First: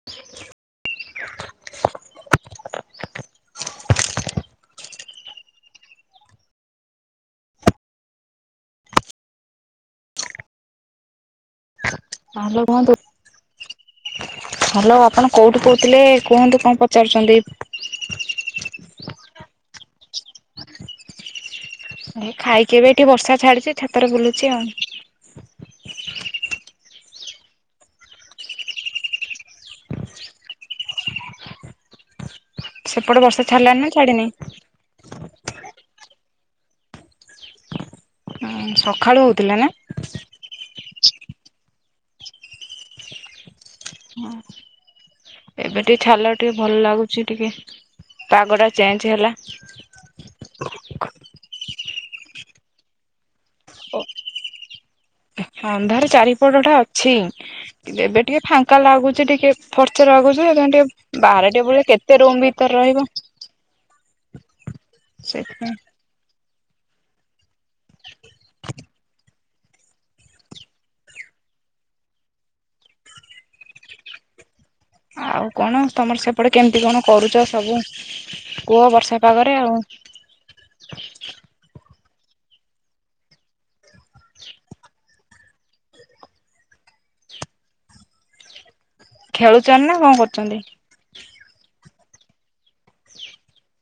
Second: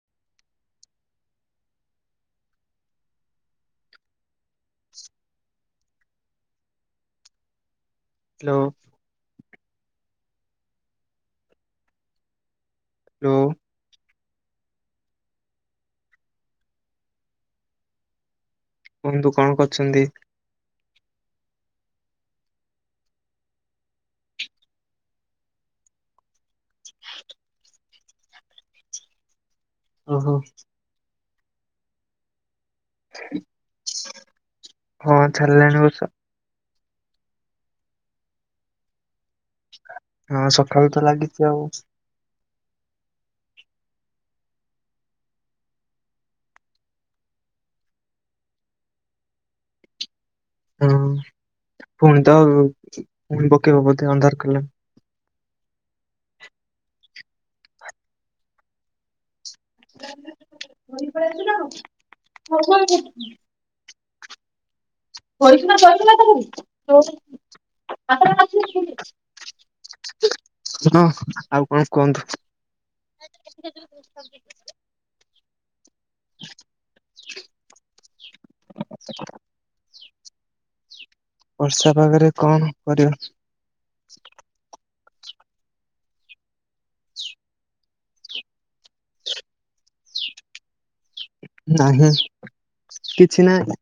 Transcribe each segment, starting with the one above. [inaudible] [inaudible] Hello ତାହେଲେ କୁହନ୍ତୁ। Hello. Hello ଆପଣ କୋଉଠୁ କୋଉଥିଲେ କୁହନ୍ତୁ କଣ ପଚାରୁଚନ୍ତି? ବନ୍ଧୁ କଣ କରିଛନ୍ତି? ଏଇ ଖାଇକି ଏବେ ଟିକେ ବର୍ଷା ଛାଡିଛି ଛାତରେ ବୁଲୁଛି ଆଉ। ଓହୋ। ସେ ପଟେ ବର୍ଷା ଛାଡ଼ିଲାଣି ନା ଛାଡ଼ିନି। ହଁ ଛାଡିଲାଣି ବର୍ଷା। ହଁ ସଖାଳୁ ହେଉଥିଲା ନା। ହଁ ସକାଳୁ ତ ଲାଗିଚି ଆଉ। ହଁ ଏବେ ଟିକେ ଛାଡ଼ିଲା ଟିକେ ଭଲ ଲାଗୁଛି ଟିକେ ପାଗଟା ଚେଞ୍ଜ ହେଲା। ହଁ ପୁଣି ତ ପୁଣି ପକେଇବ ବୋଧେ ଅନ୍ଧାର କଲା। ଅନ୍ଧାର ଚାରିପଟଟା ଅଛି କିନ୍ତୁ ଏବେ ଟିକେ ଫାଙ୍କା ଲାଗୁଚି ଟିକେ ଫର୍ଚା ଲାଗୁଚି ସେଥିପାଇଁ ଟିକେ ବାହାରେ ଟିକେ ବୁଲି କେତେ ରୁମ୍ ଭିତରେ ରହିବ। ସେଥିପାଇଁ। [unintelligible] ହଁ ଆଉ କଣ କୁହନ୍ତୁ? ଆଉ କଣ ତମର ସେପଟେ କେମିତି କଣ କରୁଚ ସବୁ କୁହ ବର୍ଷା ପାଗରେ ଆଉ। ବର୍ଷା ପାଗରେ କଣ କରିବା? ଖେଳୁଚନ୍ତି ନା କଣ କରୁଚନ୍ତି? ନାଁ ନାଁ କିଛି ନାହିଁ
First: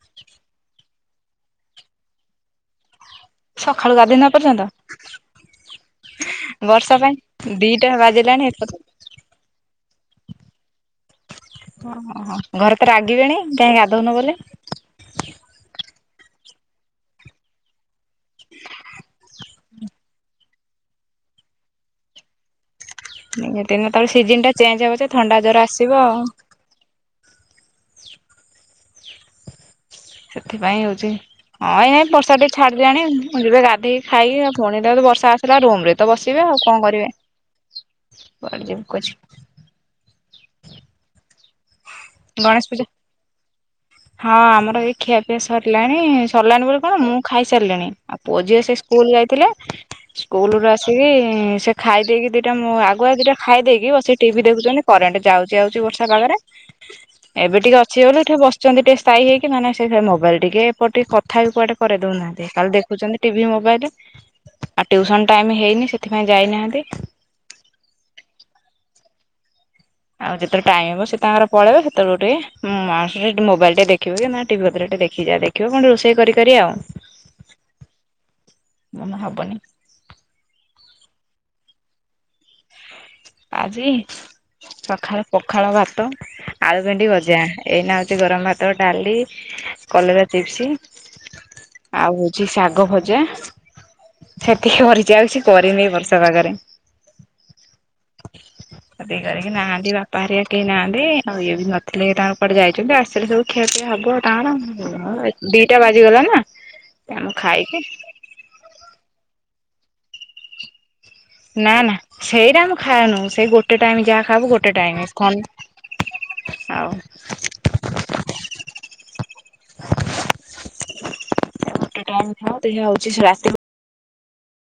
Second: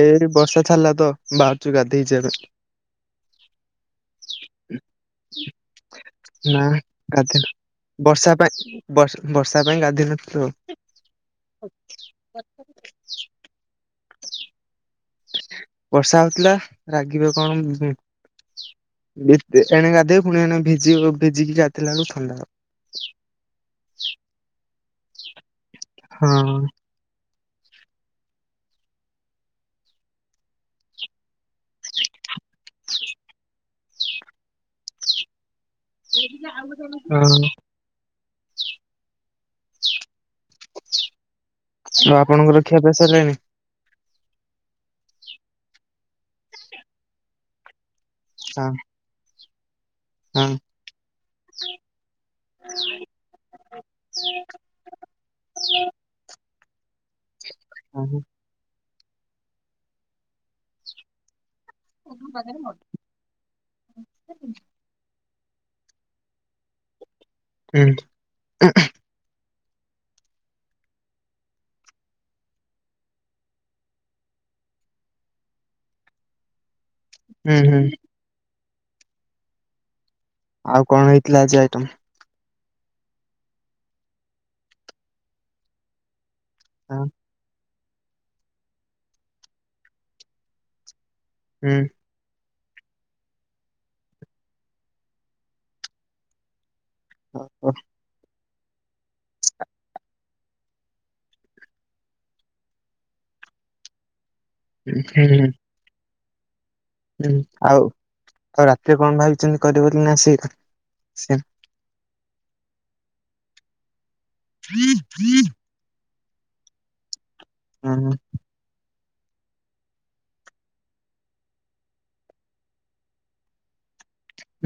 ଏଇ ବର୍ଷା ଛାଡ଼ିଲା ତ ବାହାରୁଚୁ ଗାଧେଇ ଯିବା ପାଇଁ। ସଖାଳୁ ଗାଧେଇ ନ ଏ ପର୍ଯ୍ୟନ୍ତ ନା ବର୍ଷା ପାଇଁ ଦିଟା ବାଜିଲାଣି ଏ ପର୍ଯ୍ୟନ୍ତ ବଷ୍ ବର୍ଷା ପାଇଁ ଗାଧେଇ ନଥିଲୁ ଆଉ। ଓହୋ ଘରେ ତ ରାଗିବେଣି କାହିଁ ଗାଧୋଉନ ବୋଲି। ବର୍ଷା ହଉଥିଲା ରାଗିବ କଣ? ଉଁ ଭିତେ ଏଣେ ଗାଧୋଇ ପୁଣି ଏଣେ ଭିଜି ଭିଜିକି ଗାଧେଇଲା ବେଳକୁ ଥଣ୍ଡା ହବ। ଦିନେ ଦିନେ ତଳେ ସିଜିନଟା ଚେଞ୍ଜ୍ ହବ ଯେ ଥଣ୍ଡା ଜ୍ୱର ଆସିବ ଆଉ। ହବ ସେଥିପାଇଁ ହଉଛି। ହଁ ଏଇ ବର୍ଷା ଟିକେ ଛାଡଲାଣି ଯିବେ ଗାଧୋଇ ଖାଇବେ ଆଉ ପୁଣି ତାର ବର୍ଷା ଆସିଲେ ରୁମରେ। ତ ବସିବେ ଆଉ କଣ କରିବେ? ହଁ ହଁ କୁଆଡ଼େ ଯିବୁ ଖୋଜ୍ ସୁ ଆପ୍। ଗଣେଶ ପୂଜା। ହଁ ଆମର ଏଇ ଖିଆପିଆ ସରିଲାଣି ସରିଲାଣି ବୋଲି କଣ ମୁଁ ଖାଇସାରିଲିଣି। ଆଉ ପୁଅ ଝିଅ ହଁ ସେ ସ୍କୁଲ ଯାଇଥିଲେ। ହଁ ସ୍କୁଲରୁ ଆସିକି ସେ ଖାଇ ଦେଇକି ଦିଟା ମୁଁ ଆଗୁଆ ଦିଟା। ଖାଇଦେଇକି ବସିକି ଟିଭି ଦେଖୁଚନ୍ତି କରେଣ୍ଟ ଯାଉଚି ଆଉଚି ବର୍ଷା ପାଗରେ। ଏବେ ଟିକେ ଅଛିି ହଁ ବୋଲି ହଁ, ଏଠି ବସିଛନ୍ତିି ଟିକେ ସ୍ଥାୟୀ ହେଇକି ନହେନେ ସେ ମୋବାଇଲ ଟିକେ ଏପଟେ କ କଥା ବି କୁଆଡ଼େ କରିଦଉନାହାନ୍ତି। କାଲି ଦେଖୁଛନ୍ତି ଟିଭି ମୋବାଇଲ ଆଉ ଟ୍ୟୁସନ ଟାଇମ ହେଇନି ସେଥିପାଇଁ ଯାଇନାହାନ୍ତି। ହୁଁ ଆଉ ଯେତେବେଳେ ଟାଇମ୍ ହବ ସେ ତାଙ୍କର ପଳେଇବେ ସେତେବେଳେକୁ ଟିକେ ମୋ ମାଉସୀର ମୋବାଇଲ ଟିକେ ଦେଖିବି କି ନା ଟିଭି ପତ୍ର ଟିକେ ଦେଖିଯାଆ। ଦେଖ୍ ଦେଖିବା କଣ ରୋଷେଇ କରି କରି ଆଉ। ଉଁ ହୁଁ ମନ ହବନି। ଆଉ କଣ ହେଇଥିଲା ଆଜି ଆଇଟମ୍? ଆଜି ସଖାଳୁ ପଖାଳ ଭାତ ଆଳୁ ହଁ ଭେଣ୍ଡି ଭଜା। ଏଇନା ହେଇଛି ଗରମ ଭାତ ଡାଲି କଲରା ଚିପ୍ସ। ହୁଁ ଆଉ ହଉଛି ଶାଗଭଜା ସେତିକି କରିଛି ଆଉ କିଛି କରିନି ଏଇ ବର୍ଷା ପାଗରେ। ହଁ ହଁ ସେତିକି କରିକି ନାହାନ୍ତି ବାପା ହେରିକା କେହି ନାହାନ୍ତି ଆଉ ଇଏ ବି ନଥିଲେ ତାଙ୍କ କୁଆଡେ ଯାଇଛନ୍ତି ଆସିଲେ ସବୁ ଖିଆପିଆ ହବ ହୁଁ ତାଙ୍କର ହୁଁ ଦିଟା ବାଜିଗଲା ନା। ଆମେ ହୁଁ ଖାଇକି ଆଉ ଆଉ ରାତିରେ କଣ ଭାବିଛନ୍ତି କରିବେ ବୋଲି ନାସ ସେଇଟା ସେଇଆ ନା ନା ସେଇଟା ଆମେ ଖାଇନୁ ସେଇ ଗୋଟେ ଟାଇମ ଯାହା ଖାଇବୁ ଗୋଟେ ଟାଇମ ଥଣ୍ଡା ଆଉ ହୁଁ ହୁଁ ଗେଟେ ଟାଇମ୍ [unintelligible] ହଉଛି ସେ ରାତିକୁ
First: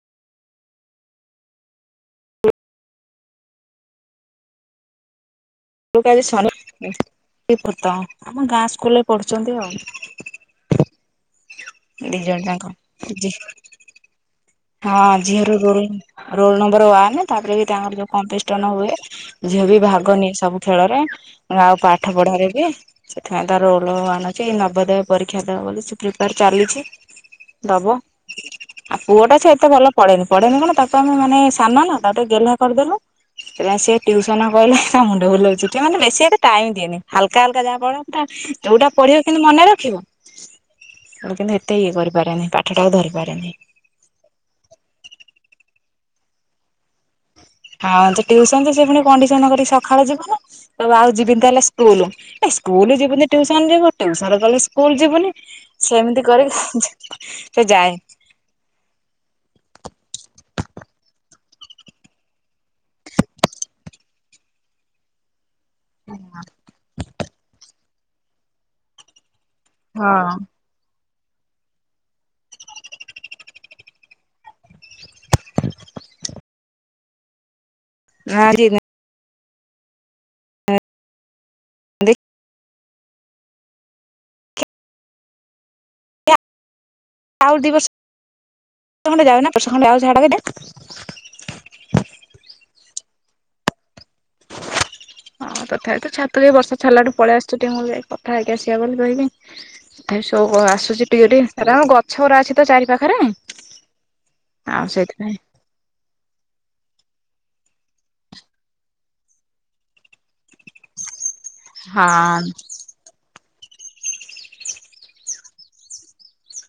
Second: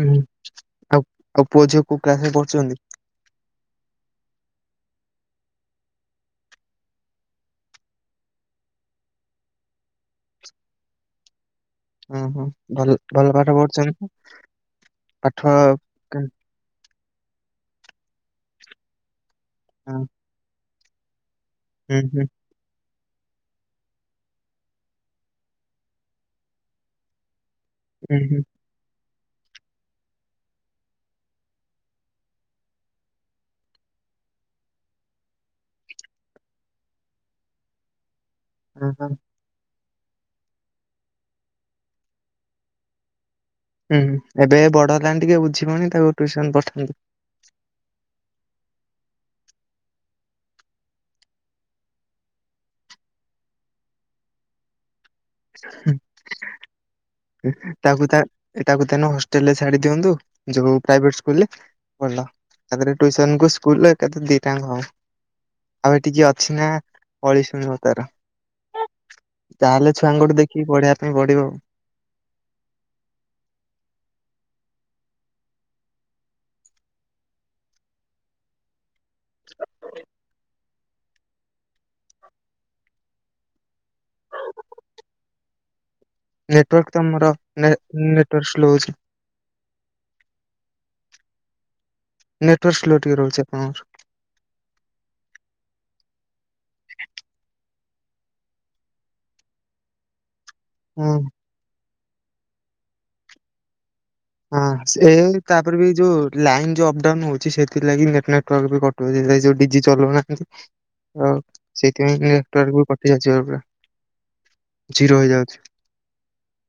ହୁଁ ଆଉ ଆଉ ପୁଅ ଝିଅ କୋଉ କ୍ଲାସ ରେ ପଢୁଛନ୍ତି? [inaudible] ଆମ ଗାଁ ସ୍କୁଲରେ ପଢ଼ୁଛନ୍ତି ଆଉ। ହଁ ଦି ହଁ ଜଣ ଯାଙ୍କ ଭଲ [unintelligible] ହଁ ପାଠ ଝିଅ ର ରୋଲ୍ ହୁଁ ରୋଲ ନମ୍ବର ୱାନ ତାପରେ ବି ତାଙ୍କର ଯୋଉ କଟେଷ୍ଟନ ହୁଏ। ଝିଅ ବି ଭାଗ ନିଏ ସବୁ ଖେଳରେ ଆଉ ହୁଁ ପାଠ ହୁଁ ପଢାରେ ବି। ସେଥିପାଇଁ ତା ରୋଲ ଆଣୁଛି ନବୋଦୟ ପରୀକ୍ଷା ଦବ ବୋଲି ସେ ପ୍ରିପାର ଚାଲିଛି। ଦବ ହୁଁ ହୁଁ ଆଉ ପୁଅଟା ସେ ଏତେ ଭଲ ପଢେନି ପଢେନି ମନେ ତାକୁ ଆମେ ମାନେ ସାନ ନା ତାକୁ ଟିକେ ଗେହ୍ଲା କରିଦେଲୁ। ନା ସିଏ ଟିଉସନ ଗଲେ ତା ମୁଣ୍ଡ ବୁଲଉଛି ସିଏ ମାନେ ବେଶି ଟାଇମ୍ ଦିଏନି ହାଲକା ହଲକା ଯା ପଢ଼ନ୍ତା। ଯୋଉଟା ହଁ ହଁ ପଢିବ କିିନ୍ତୁ ମନେ ରଖିବ କିନ୍ତୁ ଏତେ ଇଏ କରିପାରେନି ପାଠଟାକୁ ଧରିପାରେନି। ହୁଁ ଏବେ ବଡ ହେଲାଣି ଟିକେ ବୁଝିବଣି ତାକୁ ଟ୍ୟୁସନ ପଠାନ୍ତୁ। ହଁ ସେ ଟ୍ୟୁସନ ଯେ ସେ ପୁଣି କଣ୍ଡିସନ୍ କରି ସକାଳୁ ଯିବ ନି। ତ ଆଉ ଯିବିନି ତାହେଲେ ସ୍କୁଲ ଏ ସ୍କୁଲ ଯିବୁନୁ ଟ୍ଯୁସନ ଯିବୁ ଟ୍ଯୁସନ କଲେ ସ୍କୁଲ ଯିବୁନି। ହୁଁ, ସେମିତି କରିକି ସେ ଯାଏ। ଏଇଟାକୁ ଦେନ୍ ହଷ୍ଟେଲ ରେ ଛାଡି ଦିଅନ୍ତୁ ଯୋଉ ପ୍ରାଇଭେଟ୍ ସ୍କୁଲ ରେ ଭଲ ଆଧିରେ ଟ୍ଯୁସନ କୁ ସ୍କୁଲ ଏକାଥରେ ଦିଟାଙ୍କ ହବ। ଆଉ ଏଠି କିଏ ଅଛି ନା ପଳେଇଛନ୍ତି ସବୁ ତାର ତାହେଲେ ହଁ ଛୁଆଙ୍କଠୁ ଦେଖିକି ପଢିବା ପାଇଁ ପଡିବ ଆଉ। [inaudible] ନେଟୱାର୍କ ତମର ଆଉ ଦି ବର୍ଷ ନେଟ ନେଟୱାର୍ ସ୍ଲୋ ଅଛି। [unintelligible] ନେଟୱାର୍କ ସ୍ଲୋ ଟିକେ ରହୁଛି ଆପଣଙ୍କର। ହଁ ତଥାପି ତ ଛାତକୁ ଏ ବର୍ଷା ଛାଡ଼ିଲାଠୁ ପଳେଇ ଆସିଛି ମୁଁ କହିଲି ଯାଇକି କଥା ହେଇକି ଆସିବା ବୋଲି କହିକି। ତଥାପି ସୋ ଆସୁଛି ହୁଁ। ଟିକେ ଟିକେ ଆରେ ଆମ ଗଛ ଗୁଡା ଅଛି ତ ଚାରି ପାଖରେ ହଁ ଆଉ ସେ ସେଇଥିପାଇଁ ତାପରେ ବି ଯୋଉ ଲାଇନ୍ ଯୋଉ ଅପଡାଉନ ହଉଛି ସେଥିଲାଗି ନେଟୱାର୍କ ବି କଟୁଛି ଯୋଉ ଡିଜି ଚଲୁ ନା। ଆଉ ସେଥିପାଇଁ ହଁ ନେଟୱାର୍କ ବି କଟୁ ରେଜିଅପା ଜିରୋ ହେଇଯାଉଛି।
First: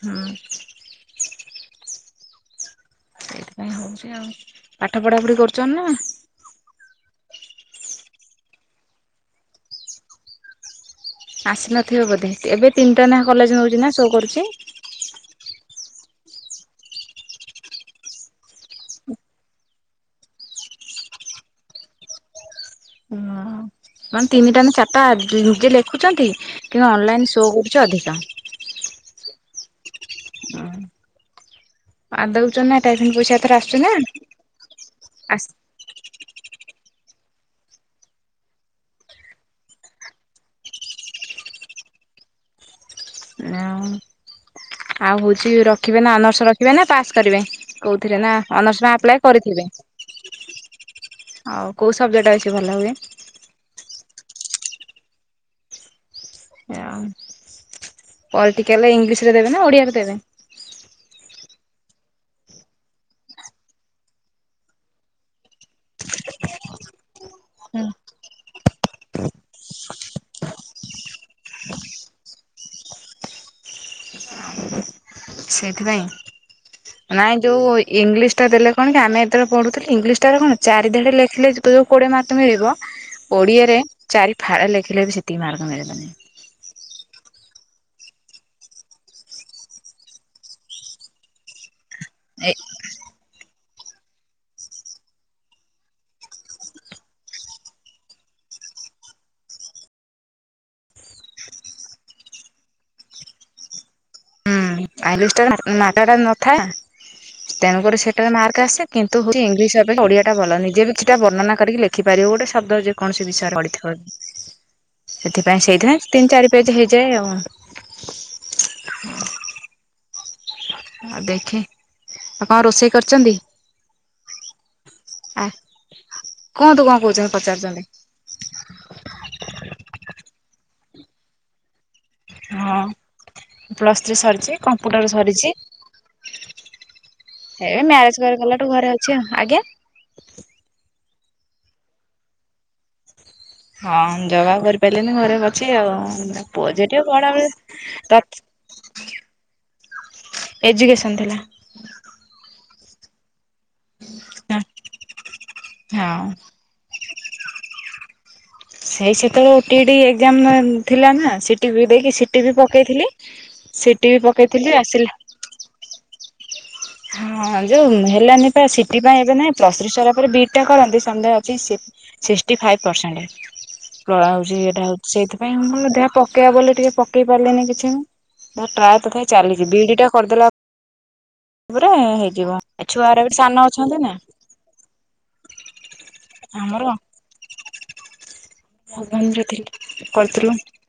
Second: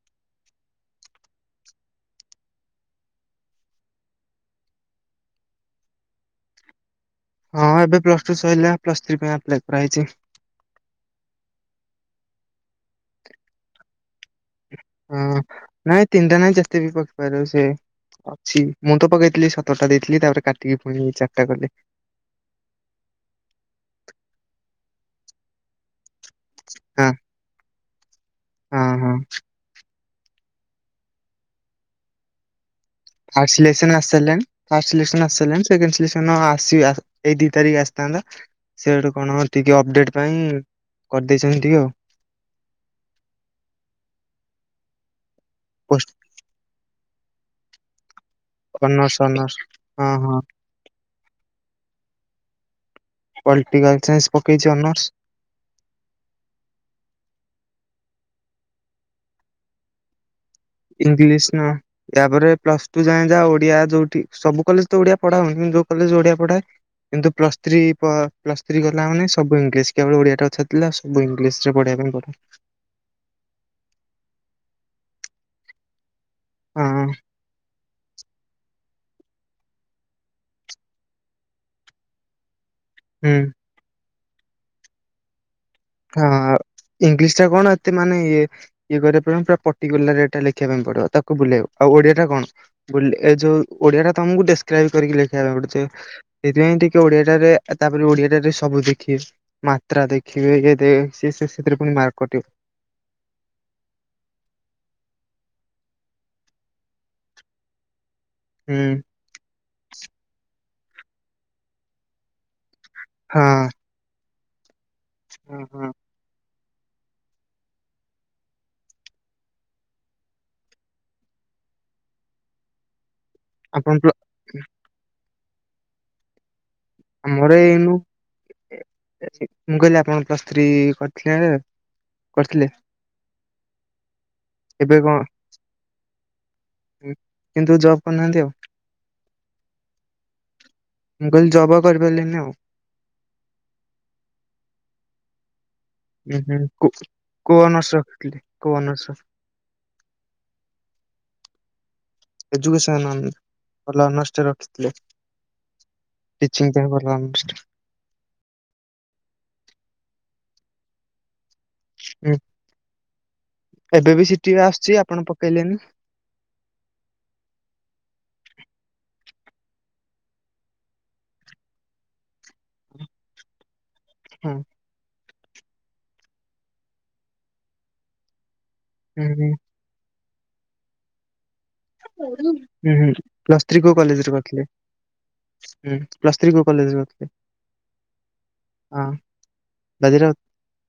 ହୁଁ। ହେଇଥିପାଇଁ ହଉଛି ଆଉ ପାଠ ପଢ଼ାପଢ଼ି କରୁଛନ୍ତି ନା? ହଁ ଏବେ ପ୍ଲସ ଟୁ ସଇଲା ପ୍ଲସ୍ ଥ୍ରୀ ପାଇଁ ଆପ୍ଲାଏ କରାହେଇଛି। ଆସିନଥିବ ବୋଧେ ଏବେ ତିନିଟା ନାଖା କଲେଜ ନଉଛି ନା ଶୋ କରୁଛି। ହଁ ନାଇଁ ତିନିଟା ନାଇଁ ଯେତେବି କରିପାରିବ ସେ ଅଛି ମୁଁ ତ ପକେଇଥିଲି ସତରଟା ଦେଇଥିଲି ତାପରେ କାଟିକି ପୁଣି ଚାରିଟା କଲି। ହଁ। କଣ ତିନିଟା ନା ଚାରିଟା ନିଜେ ଲେଖୁଛନ୍ତି କିନ୍ତୁ ହଁ ଅନଲାଇନ ଶୋ କରୁଛି ଅଧିକ। ହଁ ହଁ। ଓ ପାଦଉଛନା [unintelligible] ଫାର୍ଷ୍ଟ ସିଲେକ୍ସନ୍ ଆସି ସରିଲାଣି ଫାର୍ଷ୍ଟ ସିଲେକ୍ସନ୍ ଆସି ସାରିଲାଣି। ସେକେଣ୍ଡ ସିଲେକ୍ସନ ଆସିବ ଏଇ ଦି ତାରିଖ ଆସିଥାନ୍ତା? ସିଆଡୁ କଣ ଟିକେ ଅପଡେଟ ପାଇଁ କରିଦେଇଛନ୍ତି ଟିକେ ଆଉ। ଆ ଆଉ ହଉଛି ରଖିବେ ପୋଷ୍ଟ ନା ଆନର୍ସ ରଖିବେ ନା ପାସ୍ କରିବେ। କହୁଥିରେ ନା ଅନର୍ସ ପାଇ ଆପ୍ଲାଏ ଅନର୍ସ କରିଥିବେ? ହଁ ହଁ ଆଉ କୋଉ ସବଜେକ୍ଟ ବେଶୀ ଭଲ ହୁଏ? ପଲିଟିକାଲ ସାଇନ୍ସି ପକେଇଛି ଅନର୍ସ। ଗାଈ ପଲିଟିକାଲ ଇଂଲିଶ ରେ ଦେବେ ନା ଓଡିଆରେ ଦେବେ? ଇଂଲିଶ ନା। ୟାପରେ ପ୍ଲସ ଟୁ ଯାଏ ଯା ଓଡିଆ ଯଉଠି ସବୁ କଲେଜ ତ ଓଡିଆ ପଢା ହଉନି କିନ୍ତୁ ଯୋଉ କଲେଜ ଓଡିଆ ପଢା କିନ୍ତୁ ପ୍ଲସ୍ ଥ୍ରୀ ପ୍ଲସ୍ ଥ୍ରୀ ଗଲା ମାନେ ସବୁ ଇଂଲିଶ କେବଳ ଓଡିଆଟା ଛାଡି ଦେଲେ ସବୁ ଇଂଲିଶରେ ପଢ଼ିବା ପାଇଁ ପଡ଼। ହଁ ସେଇଥିପାଇଁ ନାଇଁ ଯୋଉ ଇ ଇଂଲିଶଟା ଦେଲେ କଣ କି। ଆମେ ଯେତେ ବେଳେ ପଢ଼ୁଥିଲେ। ଇଂଲିଶ ଟାରେ କଣ ଚାରି ଧାଡ଼ି ଲେଖିଲେ ଯୋଉ କୋଡ଼ିଏ ମାର୍କ ଟା ମିଳିବ। ହୁଁ। ଓଡିଆରେ ଚାରି ଫାଳ ଲେଖିଲେ ବି ସେତିକି ମାର୍କ ମିଳିବନି। ହଁ ଇଂଲିଶ ଟା କଣ ଏତେ ମାନେ ଇଏ ଇଏ କରିବାକୁ ପଡିବ ପୁରା ପର୍ଟିକୁଲାରଇଟା ଲେଖିବା ପାଇଁ ପଡିବ ତାକୁ ବୁଲେଇବ ଆଉ ଓଡିଆ ଟା କଣ? ଏ ଏ ଯୋଉ ଓଡିଆ ଟା ତମକୁ ଡେସକ୍ରାଇବ କରିକି ଲେଖେଇିବାକୁ ପାଇଁ ପଡୁଥିବ। ସେଥିପାଇଁ ଟିକେ ଓଡିଆଟାରେ ତାପରେ ଓଡିଆଟାରେ ସବୁ ଦେଖିବେ ମାତ୍ରା ଦେଖିବେ ତେ ସେ ସେଥିରେ ପୁଣି ମାର୍କ କଟିବ। [unintelligible] ତେଣୁ କରି ସେଟାରେ ମାର୍କ ହୁଁ ଆସେ କି କିନ୍ତୁ ଇଂଲିଶ ଅପେକ୍ଷା ଓଡିଆ ଟା ଭଲ ନିଜେ କିଛି ଟା ବର୍ଣ୍ଣନା କରି ଲେଖିପାରିବ ଗୋଟେ ଶବ୍ଦ ଯେ କୌଣସି ବିଷୟରେ ହଁ। ପଡିଥାଉ ହୁଁ ସେଥିପାଇଁ ହୁଁ। ସେଇଥିାଇଁ ତିନି ଚାରି ପେଜ ହେଇଯାଏ ଆଉ। ହୁଁ। ଆଉ ଦେଖେ ଆଉ କଣ ରୋଷେଇ କରିଛନ୍ତି? ଆପଣ ପିଅ ଆ କଣ ତୁ କଣ କହୁ ଆମର ଏଇନୁ ମୁଁ କହିଲି ଆପଣ ପ୍ଲସ୍ ଥ୍ରୀ କରିଥିଲେ କରିଥିଲେ ହଁ ପ୍ଲସ୍ ଥ୍ରୀ ସରିଛି ଏବେ କମ୍ପ୍ୟୁଟର କଣ ସରିଛି। କିନ୍ତୁ ଏବେ ଜବ୍ ମ୍ୟାରେଜ କରିନାହାନ୍ତି ଆଉ କରିକଲା ଠୁ ଘରେ ଅଛି ଆଉ ଆଜ୍ଞା। ମୁଁ କହିଲି ଯବ ଆଉ କରିପାରିଲିନି ଆଉ। ହଁ ଯବ କରିପାରିଲିନି ଘରେ ଅଛି ଆଉ। [inaudible] ଉଁ ହୁଁ କୋଉ ଅନର୍ସ ରଖିଥିଲେ କୋଉ ଅନର୍ସ ଏଜୁକେସନ ଥିଲା। ଏଡିକେସନ ଭଲ ହୋନର୍ସ ଟେ ରଖି ଥିଲେ ହଁ କୋଚିଙ୍ଗ। [unintelligible] ସେଇ ସେତେବେଳେ ଓଟି ଓଟି ଏକ୍ସାମ ଥିଲା ନା। ସିଟି ବି ପକାଇ ଥିଲି ହୁଁ ସିଟି ବି ପକେଇଥିଲି ସିଟି ବି ପକେଇଥିଲି ଆସିଲା। କହିଲେନି। ହଁ ଯୋଉ ହେଲାନି ପା ସିଟି ପାଇଁ ଏବେ ନାହିଁ ପ୍ଲୌସ ଥ୍ରୀ ହେଲା ପରେ ଦି ଟା କରନ୍ତି ସଦୟ ଅଛି। ସିକ୍ଟି ଫାଇଭ ପର୍ସିସେଣ୍ଟ ହଁ ଏଇଟା ହଉଛି। ସେଇଥିପାଇଁ ମୁଁ ପକାଇବା ବୋଲି ପାଇଁ କିଛି ପକେଇ ବୋଲି ଟିକେ ପକେଇ ପାରିଲିନି କିଛି। [unintelligible] ତଥାବି ହୁଁ ହୁଁ ଚାଲିଛି ବିଡି ଟା କରିଦେଲା। ପରେ ହୁଁ ହେଇଯିବ ଏ ଛୁଆରା ବି ସାନ ପ୍ଲସ୍ ଥ୍ରୀ ଅଛନ୍ତି କୋଉ ନା କଲେଜରେ କରିଥିଲେ। ହୁଁ ପ୍ଲସ୍ ଥ୍ରୀ କୋଉ ଆମର କଲେଜରେ କରି ଥିଲେ। ବାଜିରାଉତ [inaudible]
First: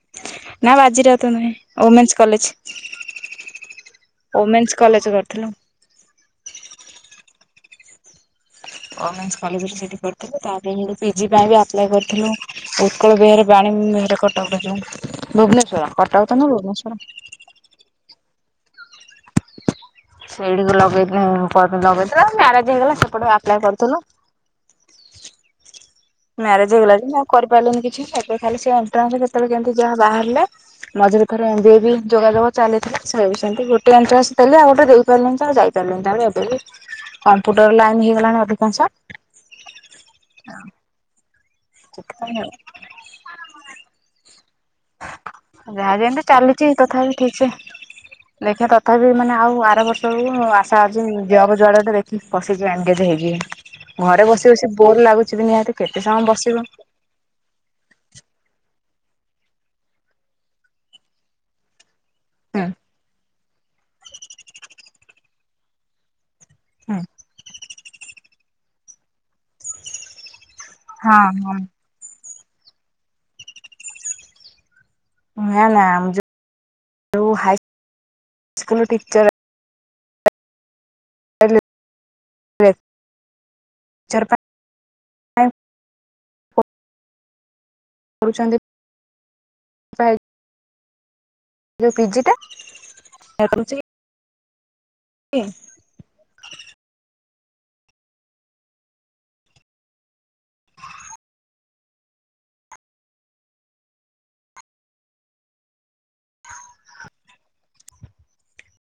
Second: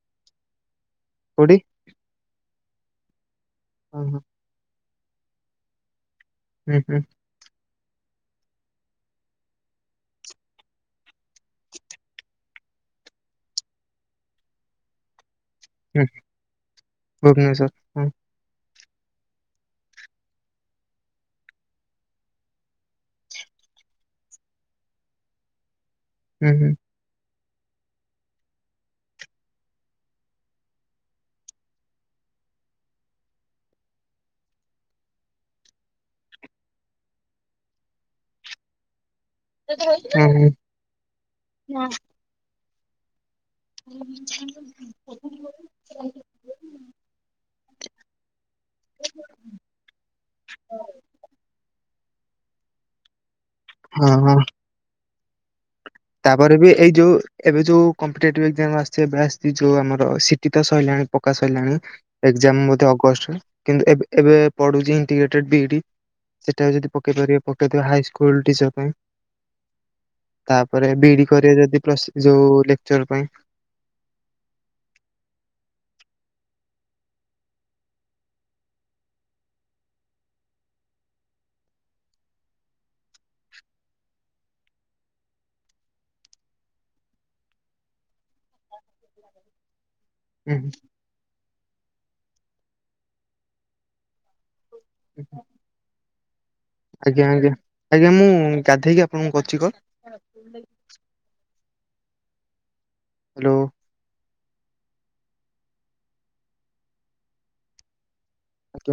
ନା ବାଜି ରାଉତୁ ନୁହେଁ କୋଉଠି ଓମେନ୍ସ କଲେଜ। ହଁ ହଁ। ଓମେନ୍ସ କଲେଜ କରିଥିଲୁ। ହୁଁ ହୁଁ। ଓମେନ୍ସେ କଲେଜ୍ ସେଠି କରିଥିଲୁ ତାପରେ ପିଜି ପାଇଁ ଅପ୍ପଳୟ କରିଥିଲୁ। ଉତ୍କଳ ବିହର ବାଣୀ ବିହାରା କଟକରେ ଯୋ ଭୁବନେଶ୍ୱର କଟକ ତ ନୁହେଁ ଭୁବନେଶ୍ୱର। ଭୁବନେଶ୍ୱଵର ହଁ। ସେଇଠି ଲଗେଇ ଲଗେଇଥିଲ ମ୍ୟାରେଜ ହେଇଗଲା ସେପଟେ ଆପ୍ଲାଏ କରିଥିଲୁ। ହୁଁ ମ୍ୟାରେଜ ହୁଁ ହେଇଗଲା ଆଉ କରିପାରିଲନି କିଛି ସେ ଖାଲି ସେ ଏଣ୍ଟ୍ରାନ୍ସ କେତେବେଳେ କେମିତି ଯାହା ବାହାରିଲା। ମଝିରେ ଥରେ ଏ ବି ଯୋଗାଯୋଗ ଚାଲିଥିଲା ସେଉ ସେମତି ଗୋଟେ ଅଞ୍ଚଳ ଆସିଲି ଆଉ ଗୋଟେ ଦେଇପାରିଲେି ଆଉ ଯାଇଥିଲି। [unintelligible] କମ୍ପୁଟର ଲାଇନ ହେଇଗଲାଣି ଅଧିକାଂଶ। ହଁ। କଟକ। [inaudible] ଯାହା ଯେମତି ଚାଲିଛି ତଥାପି ଠିକ୍ ସେ। ଦେଖିବା ତଥାପି ମାନେ ଆଉ ଆର ବର୍ଷ ଆସା ଅଛି ଝିଅ ଯୁଆଡେରେ ଦେଖ। ବସିକି ଏନ୍ଗେଜ୍ ହେଇଯିବା ହଁ ଘରେ ହଁ ବସି ବସି ବୋର ଲାଗୁଛିି ନିହାତି। କେତେ ସମୟ ତାପରେ ବସିବ ହୁଁ ବି ଏଇ ଯୋଉ। ଏବେ ଯୋଉ କମ୍ପି ଏ ଆସି ଏବେ ଆସି ଯୋଉ ଆମର ସିଟି ତ ସରିଲାଣି ପକ୍କା ସରିଲାଣି। ଏଜାମ ହୁଁ ଅଗଷ୍ଟରେ କିନ୍ତୁ ଏବେ ପଢୁଛି ଇଣ୍ଗ୍ରେ ବିଡି। ସେଟା ଯଦି ପକେଇ ପାରିବେ ପକେଇଦେବେ ହାଇସ୍କୁଲ ଟିଚର ପାଇଁ। ତା ପରେ ହଁ ବିଇଡି ହଁ କରିବା ଯଦି ଯୋଉ ଲେକ୍ଚର ପାଇଁ। ନାଁ ନାଁ ଯୋଉ ହାଇସ୍କୁଲ ଟିଚର ଟିଚର [unintelligible] ଟିଚର ପାଇଁ। କରୁଚନ୍ତି। ହୁଁ। ଯୋଉ ପିଜି ଟା। [unintelligible] [inaudible] ଆଜ୍ଞା ଆଜ୍ଞା ଆଜ୍ଞା ମୁଁ ଗାଧେଇକି ଆପଣଙ୍କୁ କରୁଚି କଲ୍। [unintelligible] ହ୍ୟାଲୋ। [inaudible] ଆଜ୍ଞା।